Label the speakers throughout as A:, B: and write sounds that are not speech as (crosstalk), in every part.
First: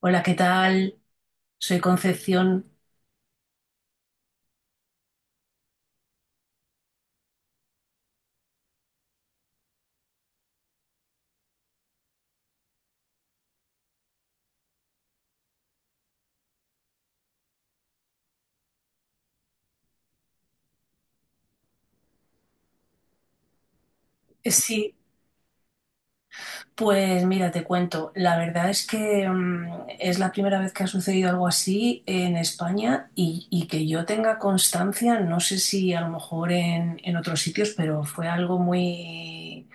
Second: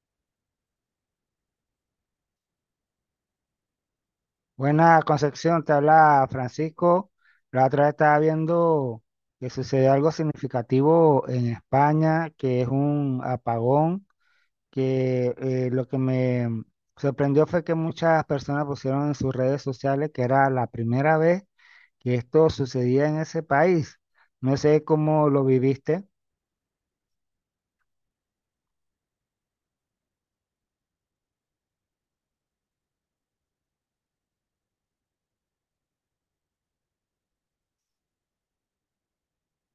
A: Hola, ¿qué tal? Soy Concepción.
B: Buena Concepción, te habla Francisco. La otra vez estaba viendo que sucedió algo significativo en España, que es un apagón, que lo que me sorprendió fue que muchas personas pusieron en sus redes sociales que era la primera vez que esto sucedía en ese país. No sé
A: Sí,
B: cómo lo viviste.
A: pues mira, te cuento. La verdad es que es la primera vez que ha sucedido algo así en España y que yo tenga constancia, no sé si a lo mejor en otros sitios, pero fue algo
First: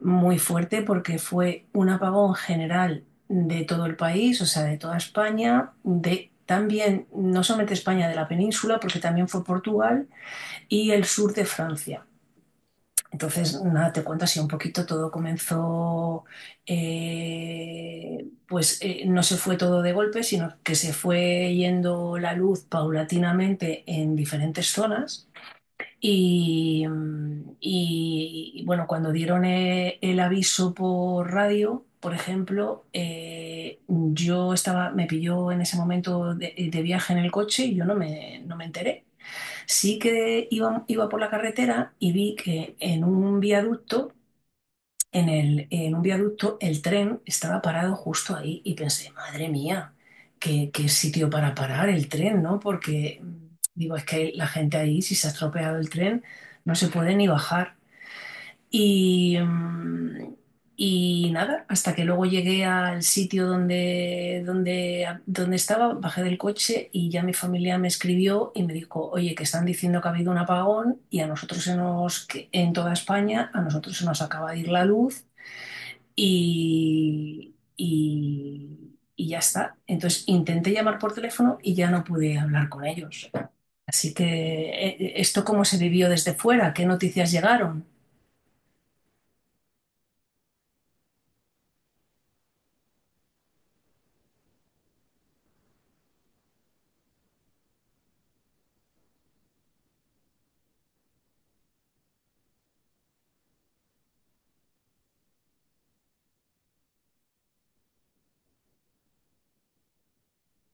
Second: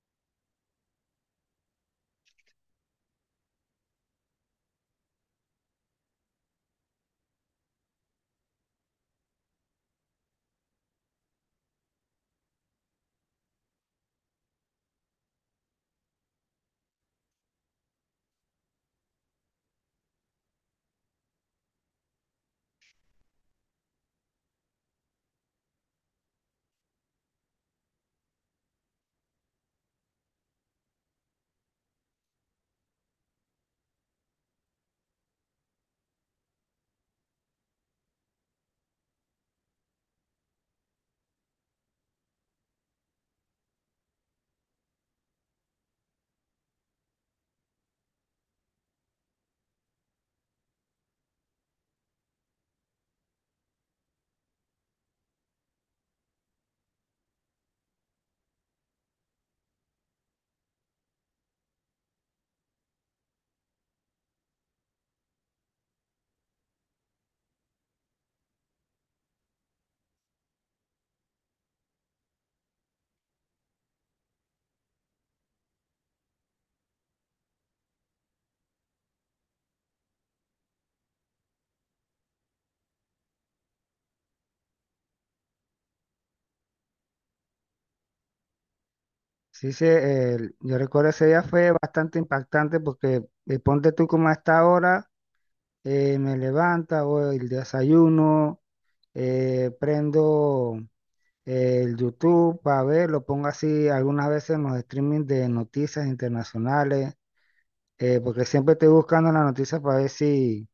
A: muy fuerte porque fue un apagón general de todo el país, o sea, de toda España, de también, no solamente España, de la península, porque también fue Portugal y el sur de Francia. Entonces, nada, te cuento así un poquito, todo no se fue todo de golpe, sino que se fue yendo la luz paulatinamente en diferentes zonas. Bueno, cuando dieron el aviso por radio, por ejemplo, yo me pilló en ese momento de viaje en el coche y yo no no me enteré. Sí que iba por la carretera y vi que en un viaducto, en un viaducto, el tren estaba parado justo ahí y pensé, madre mía, qué sitio para parar el tren, ¿no? Porque digo, es que la gente ahí, si se ha estropeado el tren, no se puede ni bajar. Y, mm, y nada, hasta que luego llegué al sitio donde, donde estaba, bajé del coche y ya mi familia me escribió y me dijo, oye, que están diciendo que ha habido un apagón y a nosotros se nos, que en toda España, a nosotros se nos acaba de ir la luz y ya está. Entonces intenté llamar por teléfono y ya no pude hablar con ellos. Así que, ¿esto cómo se vivió desde fuera? ¿Qué noticias llegaron?
B: Sí, sí, yo recuerdo ese día fue bastante impactante porque ponte tú como a esta hora. Me levanto, hago el desayuno, prendo el YouTube para ver, lo pongo así algunas veces en los streaming de noticias internacionales, porque siempre estoy buscando las noticias para ver si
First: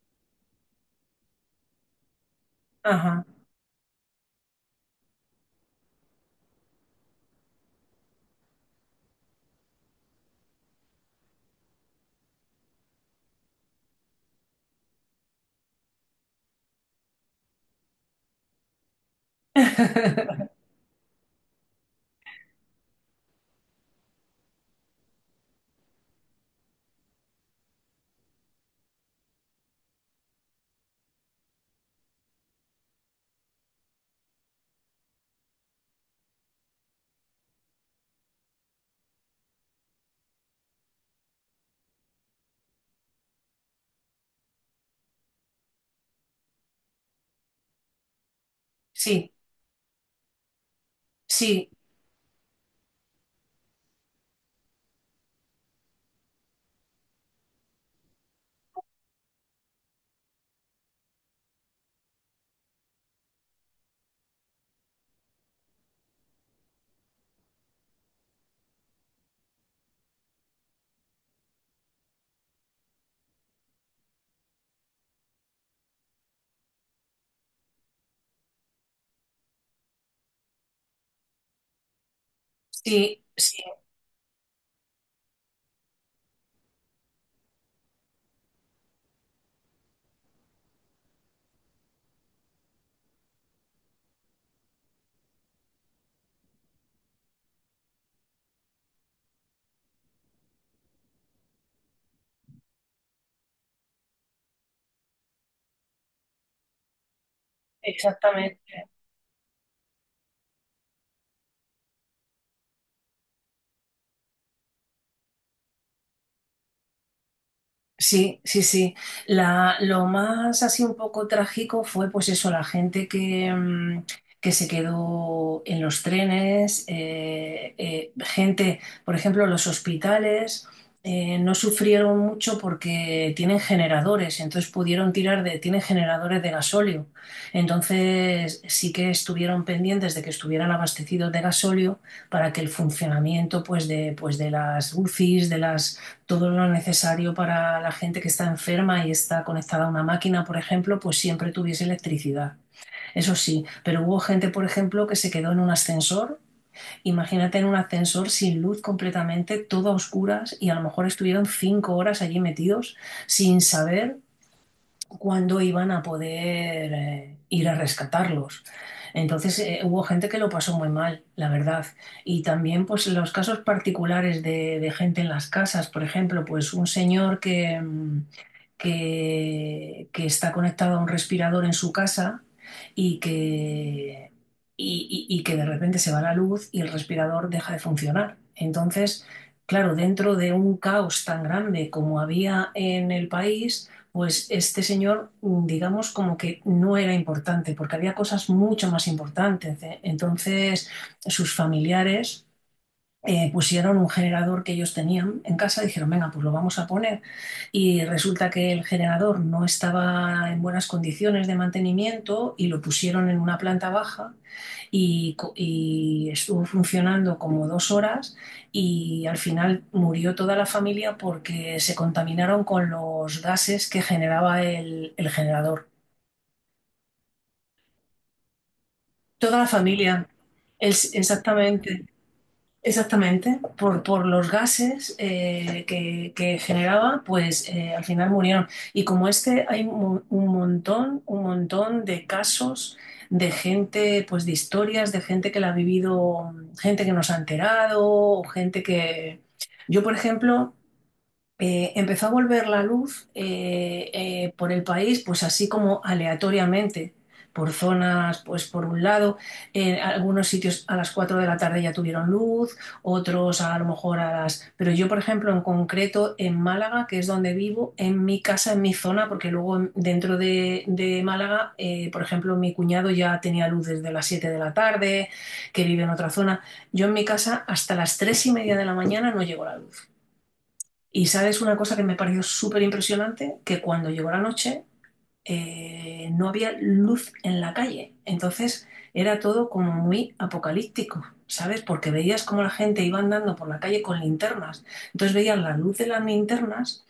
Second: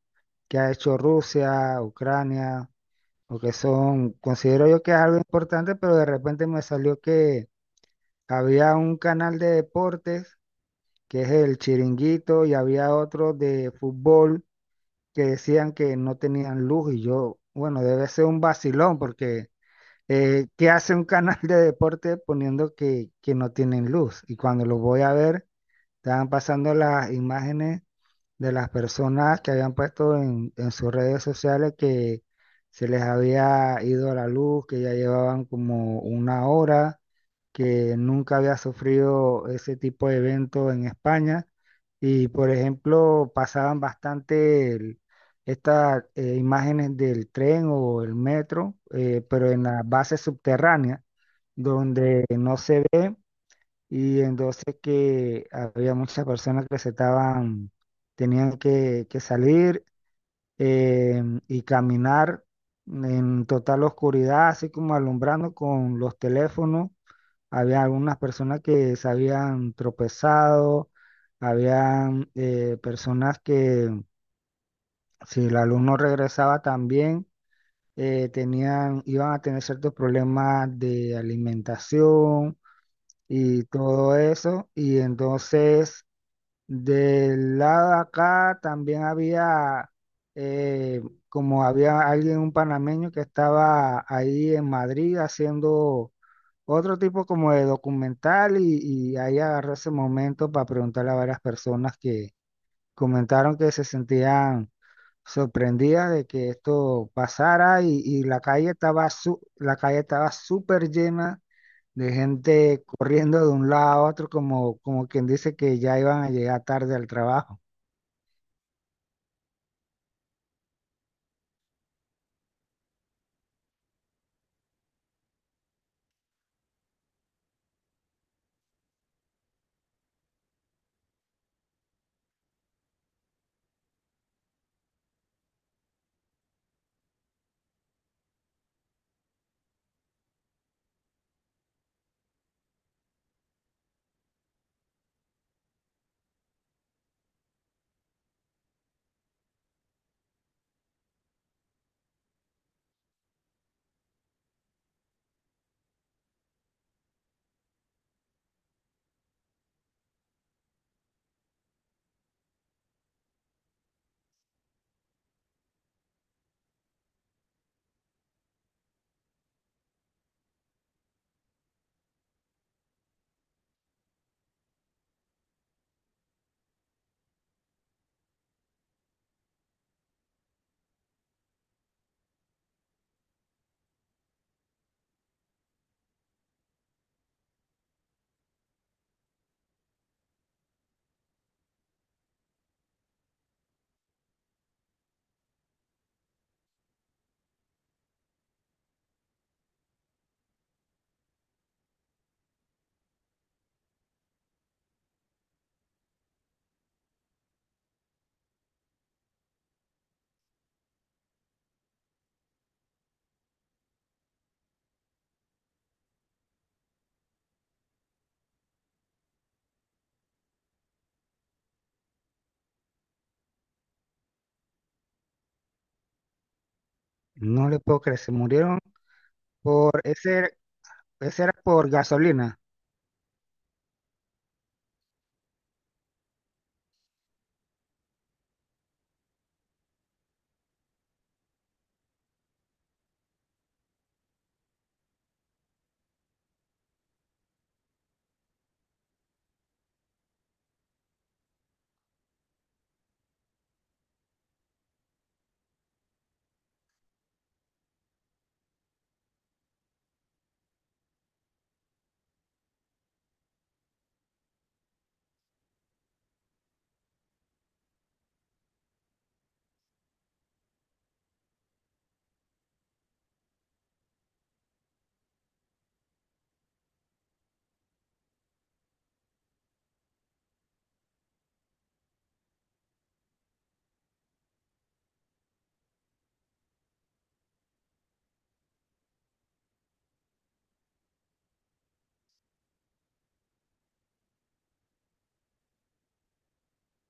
B: qué ha hecho Rusia, Ucrania,
A: Ajá.
B: o que son, considero yo que es algo importante, pero de repente me salió que había un canal de deportes, que es el Chiringuito, y había otro de fútbol que decían que no tenían luz y yo, bueno, debe ser un vacilón porque
A: (laughs)
B: ¿qué hace un canal de deporte poniendo que no tienen luz? Y cuando lo voy a ver, estaban pasando las imágenes de las personas que habían puesto en sus redes sociales que se les había ido la luz, que ya llevaban como una hora, que nunca había sufrido ese tipo de evento en España. Y por ejemplo, estas imágenes del tren o el metro,
A: Sí,
B: pero en la base subterránea,
A: sí,
B: y entonces que había muchas personas que se estaban, tenían que salir eh, y caminar en total oscuridad, así como alumbrando con los teléfonos. Había algunas personas que se habían tropezado, habían personas que si el alumno regresaba también, tenían, iban a tener ciertos problemas de alimentación
A: sí, sí,
B: y todo eso. Y entonces... Del lado de acá también había, eh, como había alguien, un panameño que estaba ahí en Madrid haciendo otro tipo como de documental y ahí agarré ese momento para preguntarle a varias personas que comentaron que se sentían sorprendida de que esto pasara y la
A: exactamente.
B: calle estaba la calle estaba súper llena de gente corriendo de un lado a otro como, como quien dice que ya iban a llegar tarde al trabajo.
A: Sí, sí, sí. La, lo más así un poco trágico fue pues eso, la gente que se quedó en los trenes, gente, por ejemplo, los hospitales no sufrieron mucho porque tienen generadores, entonces pudieron tirar de, tienen generadores de gasóleo. Entonces sí que estuvieron pendientes de que estuvieran abastecidos de gasóleo para que el funcionamiento pues de las UCIs, de las todo lo necesario para la gente que está enferma y está conectada a una máquina, por ejemplo, pues siempre tuviese electricidad. Eso sí, pero hubo gente, por ejemplo, que se quedó en un ascensor. Imagínate en un ascensor sin luz completamente, todo a oscuras y a lo mejor estuvieron cinco horas allí metidos sin saber cuándo iban a poder ir a rescatarlos. Entonces hubo gente que lo pasó muy mal, la verdad. Y también pues los casos particulares de gente en las casas, por ejemplo, pues un señor que está conectado a un respirador en su casa y que, y que de repente se va la luz y el respirador deja de funcionar. Entonces, claro, dentro de un caos tan grande como había en el país, pues este señor, mm, digamos, como que no era importante, porque había cosas mucho más importantes, ¿eh? Entonces, sus familiares pusieron un generador que ellos tenían en casa, dijeron, venga, pues lo vamos a poner. Y resulta que el generador no estaba en buenas condiciones de mantenimiento y lo pusieron en una planta baja y estuvo funcionando como dos horas y al final murió toda la familia porque se contaminaron con los gases que generaba el generador.
B: No le puedo creer, se murieron
A: Toda la
B: por
A: familia,
B: ese, ese era por
A: exactamente.
B: gasolina.
A: Exactamente, por los gases que generaba, pues al final murieron. Y como este, hay un montón de casos de gente, pues de historias, de gente que la ha vivido, gente que nos ha enterado, o gente que... Yo, por ejemplo, empezó a volver la luz por el país, pues así como aleatoriamente, por zonas, pues por un lado, en algunos sitios a las 4 de la tarde ya tuvieron luz, otros a lo mejor a las... Pero yo, por ejemplo, en concreto en Málaga, que es donde vivo, en mi casa, en mi zona, porque luego dentro de Málaga, por ejemplo, mi cuñado ya tenía luz desde las 7 de la tarde, que vive en otra zona. Yo en mi casa hasta las 3 y media de la mañana no llegó la luz. Y sabes una cosa que me pareció súper impresionante, que cuando llegó la noche no había luz en la calle. Entonces era todo como muy apocalíptico, ¿sabes? Porque veías cómo la gente iba andando por la calle con linternas. Entonces veías la luz de las linternas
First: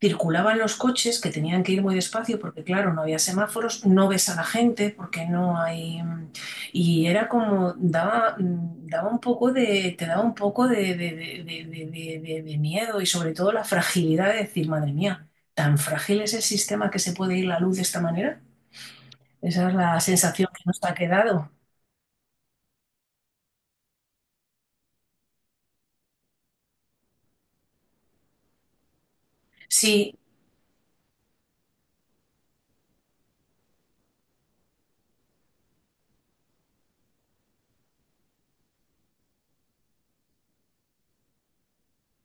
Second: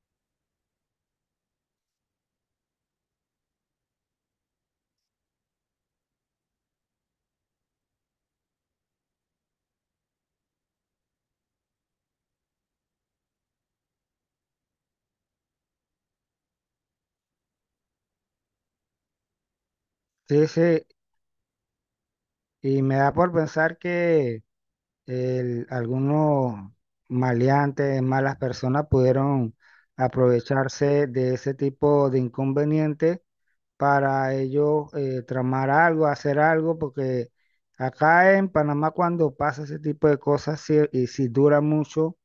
A: circulaban los coches que tenían que ir muy despacio porque, claro, no había semáforos, no ves a la gente porque no hay... Y era como, daba un poco de, te daba un poco de miedo y sobre todo la fragilidad de decir, madre mía, ¿tan frágil es el sistema que se puede ir la luz de esta manera? Esa es la
B: Sí,
A: sensación que
B: sí,
A: nos ha quedado.
B: y me da por pensar que algunos maleantes, malas personas pudieron
A: Sí,
B: aprovecharse de ese tipo de inconvenientes para ellos tramar algo, hacer algo, porque acá en Panamá cuando pasa ese tipo de cosas y si dura mucho,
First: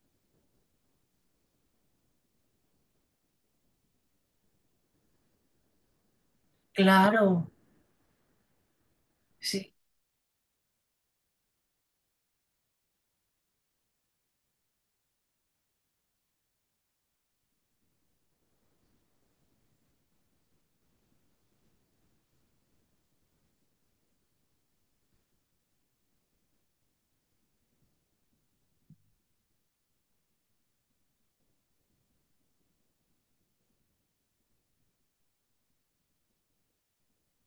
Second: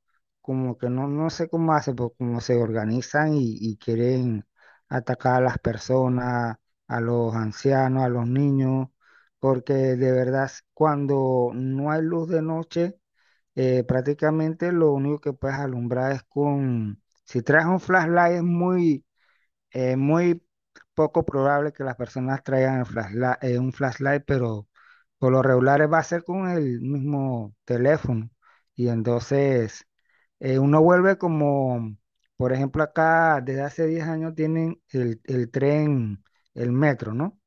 B: como que no, no sé cómo hacen, pues como se organizan y quieren atacar a las personas, a los
A: claro,
B: ancianos, a los niños, porque
A: sí,
B: de verdad cuando no hay luz de noche, prácticamente lo único que puedes alumbrar es con, si traes un flashlight es muy poco probable que las personas traigan un flashlight, pero por lo regular va a ser con el mismo teléfono. Y entonces uno vuelve como, por ejemplo, acá desde hace 10 años tienen el tren, el metro, ¿no?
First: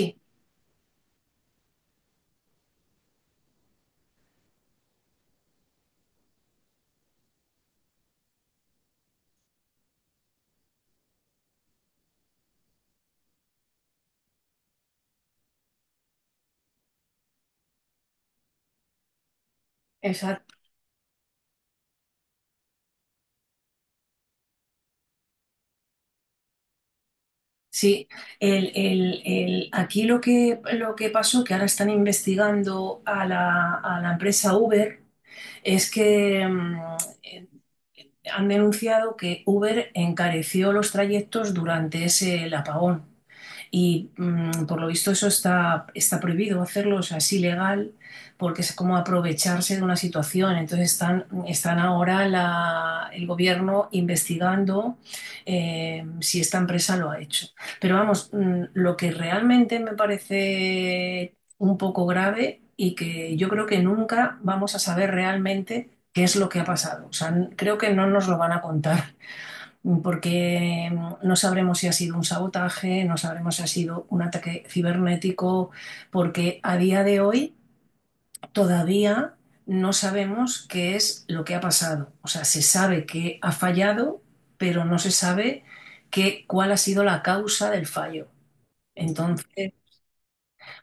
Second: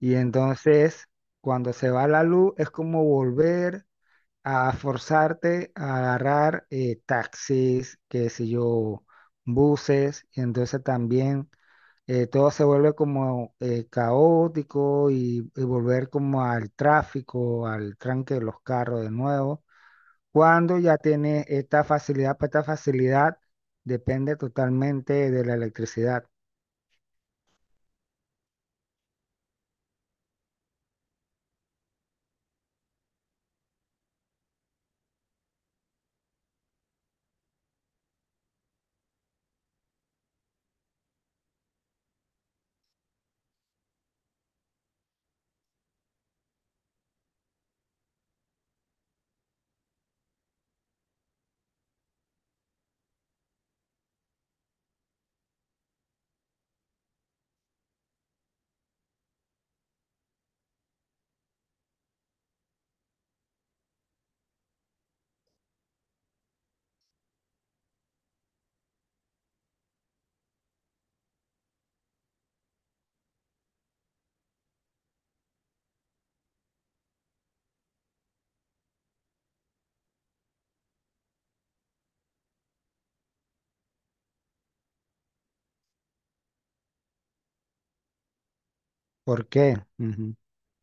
B: Y entonces cuando se va la luz es como volver a forzarte a agarrar taxis, qué sé yo, buses, y entonces también todo se vuelve como caótico y volver como al tráfico, al tranque de los carros de nuevo. Cuando ya tiene esta facilidad, pues esta facilidad depende totalmente de la electricidad.
A: sí, aquí lo que pasó, que ahora están investigando a a la empresa Uber, es que eh, han denunciado que Uber encareció los trayectos durante ese el apagón. Y mm, por lo visto eso está prohibido hacerlo, o sea, es ilegal, porque es como aprovecharse de una situación. Entonces están ahora el gobierno investigando si esta empresa lo ha hecho. Pero vamos, mm, lo que realmente me parece un poco grave y que yo creo que nunca vamos a saber realmente qué es lo que ha pasado. O sea, creo que no nos lo van a contar, (laughs) porque mm, no sabremos si ha sido un sabotaje, no sabremos si ha sido un ataque cibernético, porque a día de hoy todavía no sabemos qué es lo que ha pasado. O sea, se sabe que ha fallado, pero no se sabe cuál ha sido la causa del fallo.
B: ¿Por
A: Entonces,
B: qué? Ujú.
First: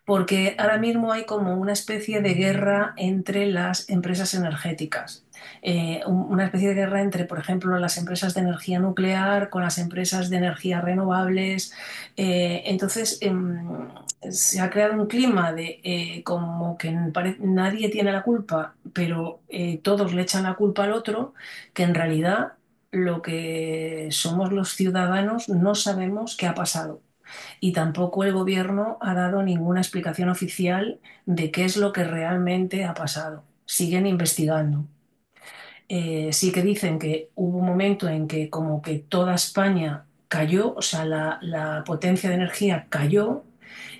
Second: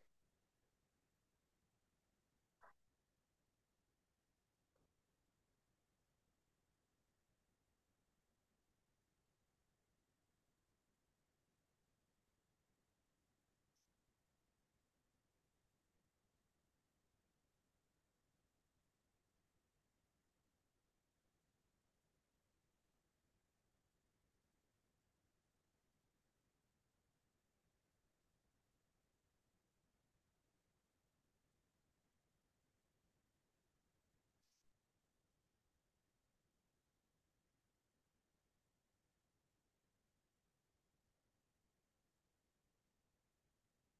A: porque ahora mismo hay como una especie de guerra entre las empresas energéticas. Una especie de guerra entre, por ejemplo, las empresas de energía nuclear con las empresas de energías renovables. Eh, entonces, em, se ha creado un clima de como que nadie tiene la culpa, pero todos le echan la culpa al otro, que en realidad lo que somos los ciudadanos no sabemos qué ha pasado y tampoco el gobierno ha dado ninguna explicación oficial de qué es lo que realmente ha pasado. Siguen investigando. Sí que dicen que hubo un momento en que como que toda España cayó, o sea, la potencia de energía cayó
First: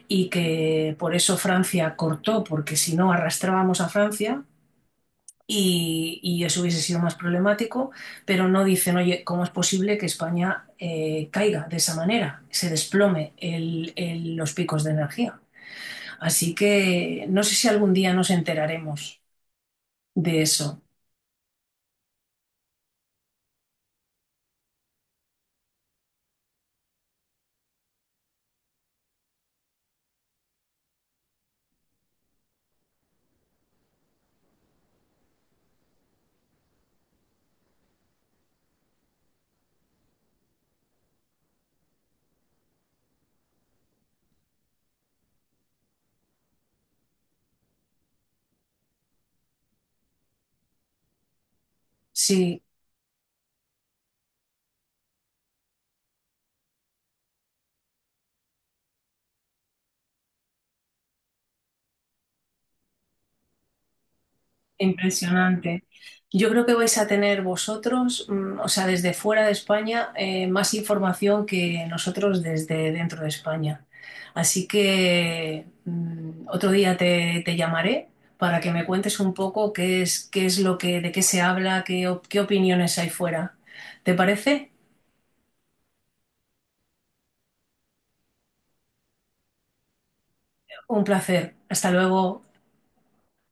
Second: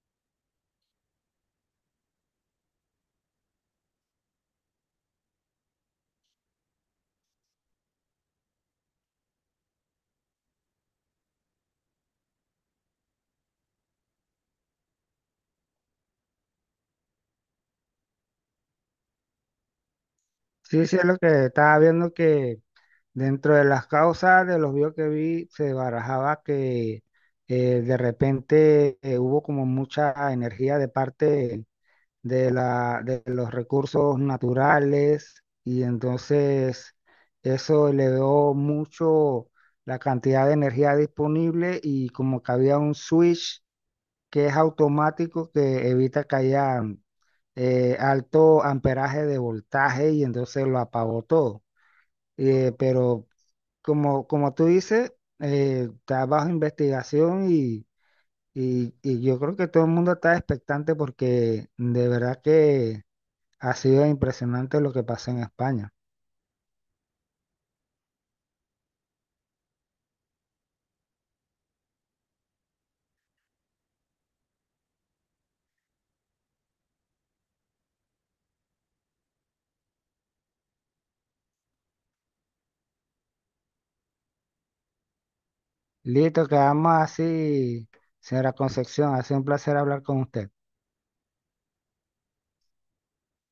A: y que por eso Francia cortó, porque si no arrastrábamos a Francia y eso hubiese sido más problemático, pero no dicen, oye, ¿cómo es posible que España caiga de esa manera? Se desplome los picos de energía. Así que no sé si algún día nos enteraremos de eso.
B: Sí, sí, es lo que estaba viendo que dentro de las causas de los videos que vi se barajaba que de repente hubo como mucha energía de parte de de los recursos naturales y entonces eso elevó mucho la cantidad de energía disponible y como que había un switch que es automático que evita que haya alto amperaje de voltaje y entonces lo apagó todo.
A: Sí,
B: Pero como, como tú dices, está bajo investigación y yo creo que todo el mundo está expectante porque de verdad que ha sido impresionante lo que pasó en
A: impresionante.
B: España.
A: Yo creo que vais a tener vosotros, mm, o sea, desde fuera de España, más información que nosotros desde dentro de España. Así que mm, otro día te llamaré para que me cuentes un poco qué es lo que, de qué se habla, qué opiniones hay fuera. ¿Te parece?
B: Listo, quedamos así, señora Concepción. Ha sido un placer hablar con usted.
A: Un placer. Hasta luego.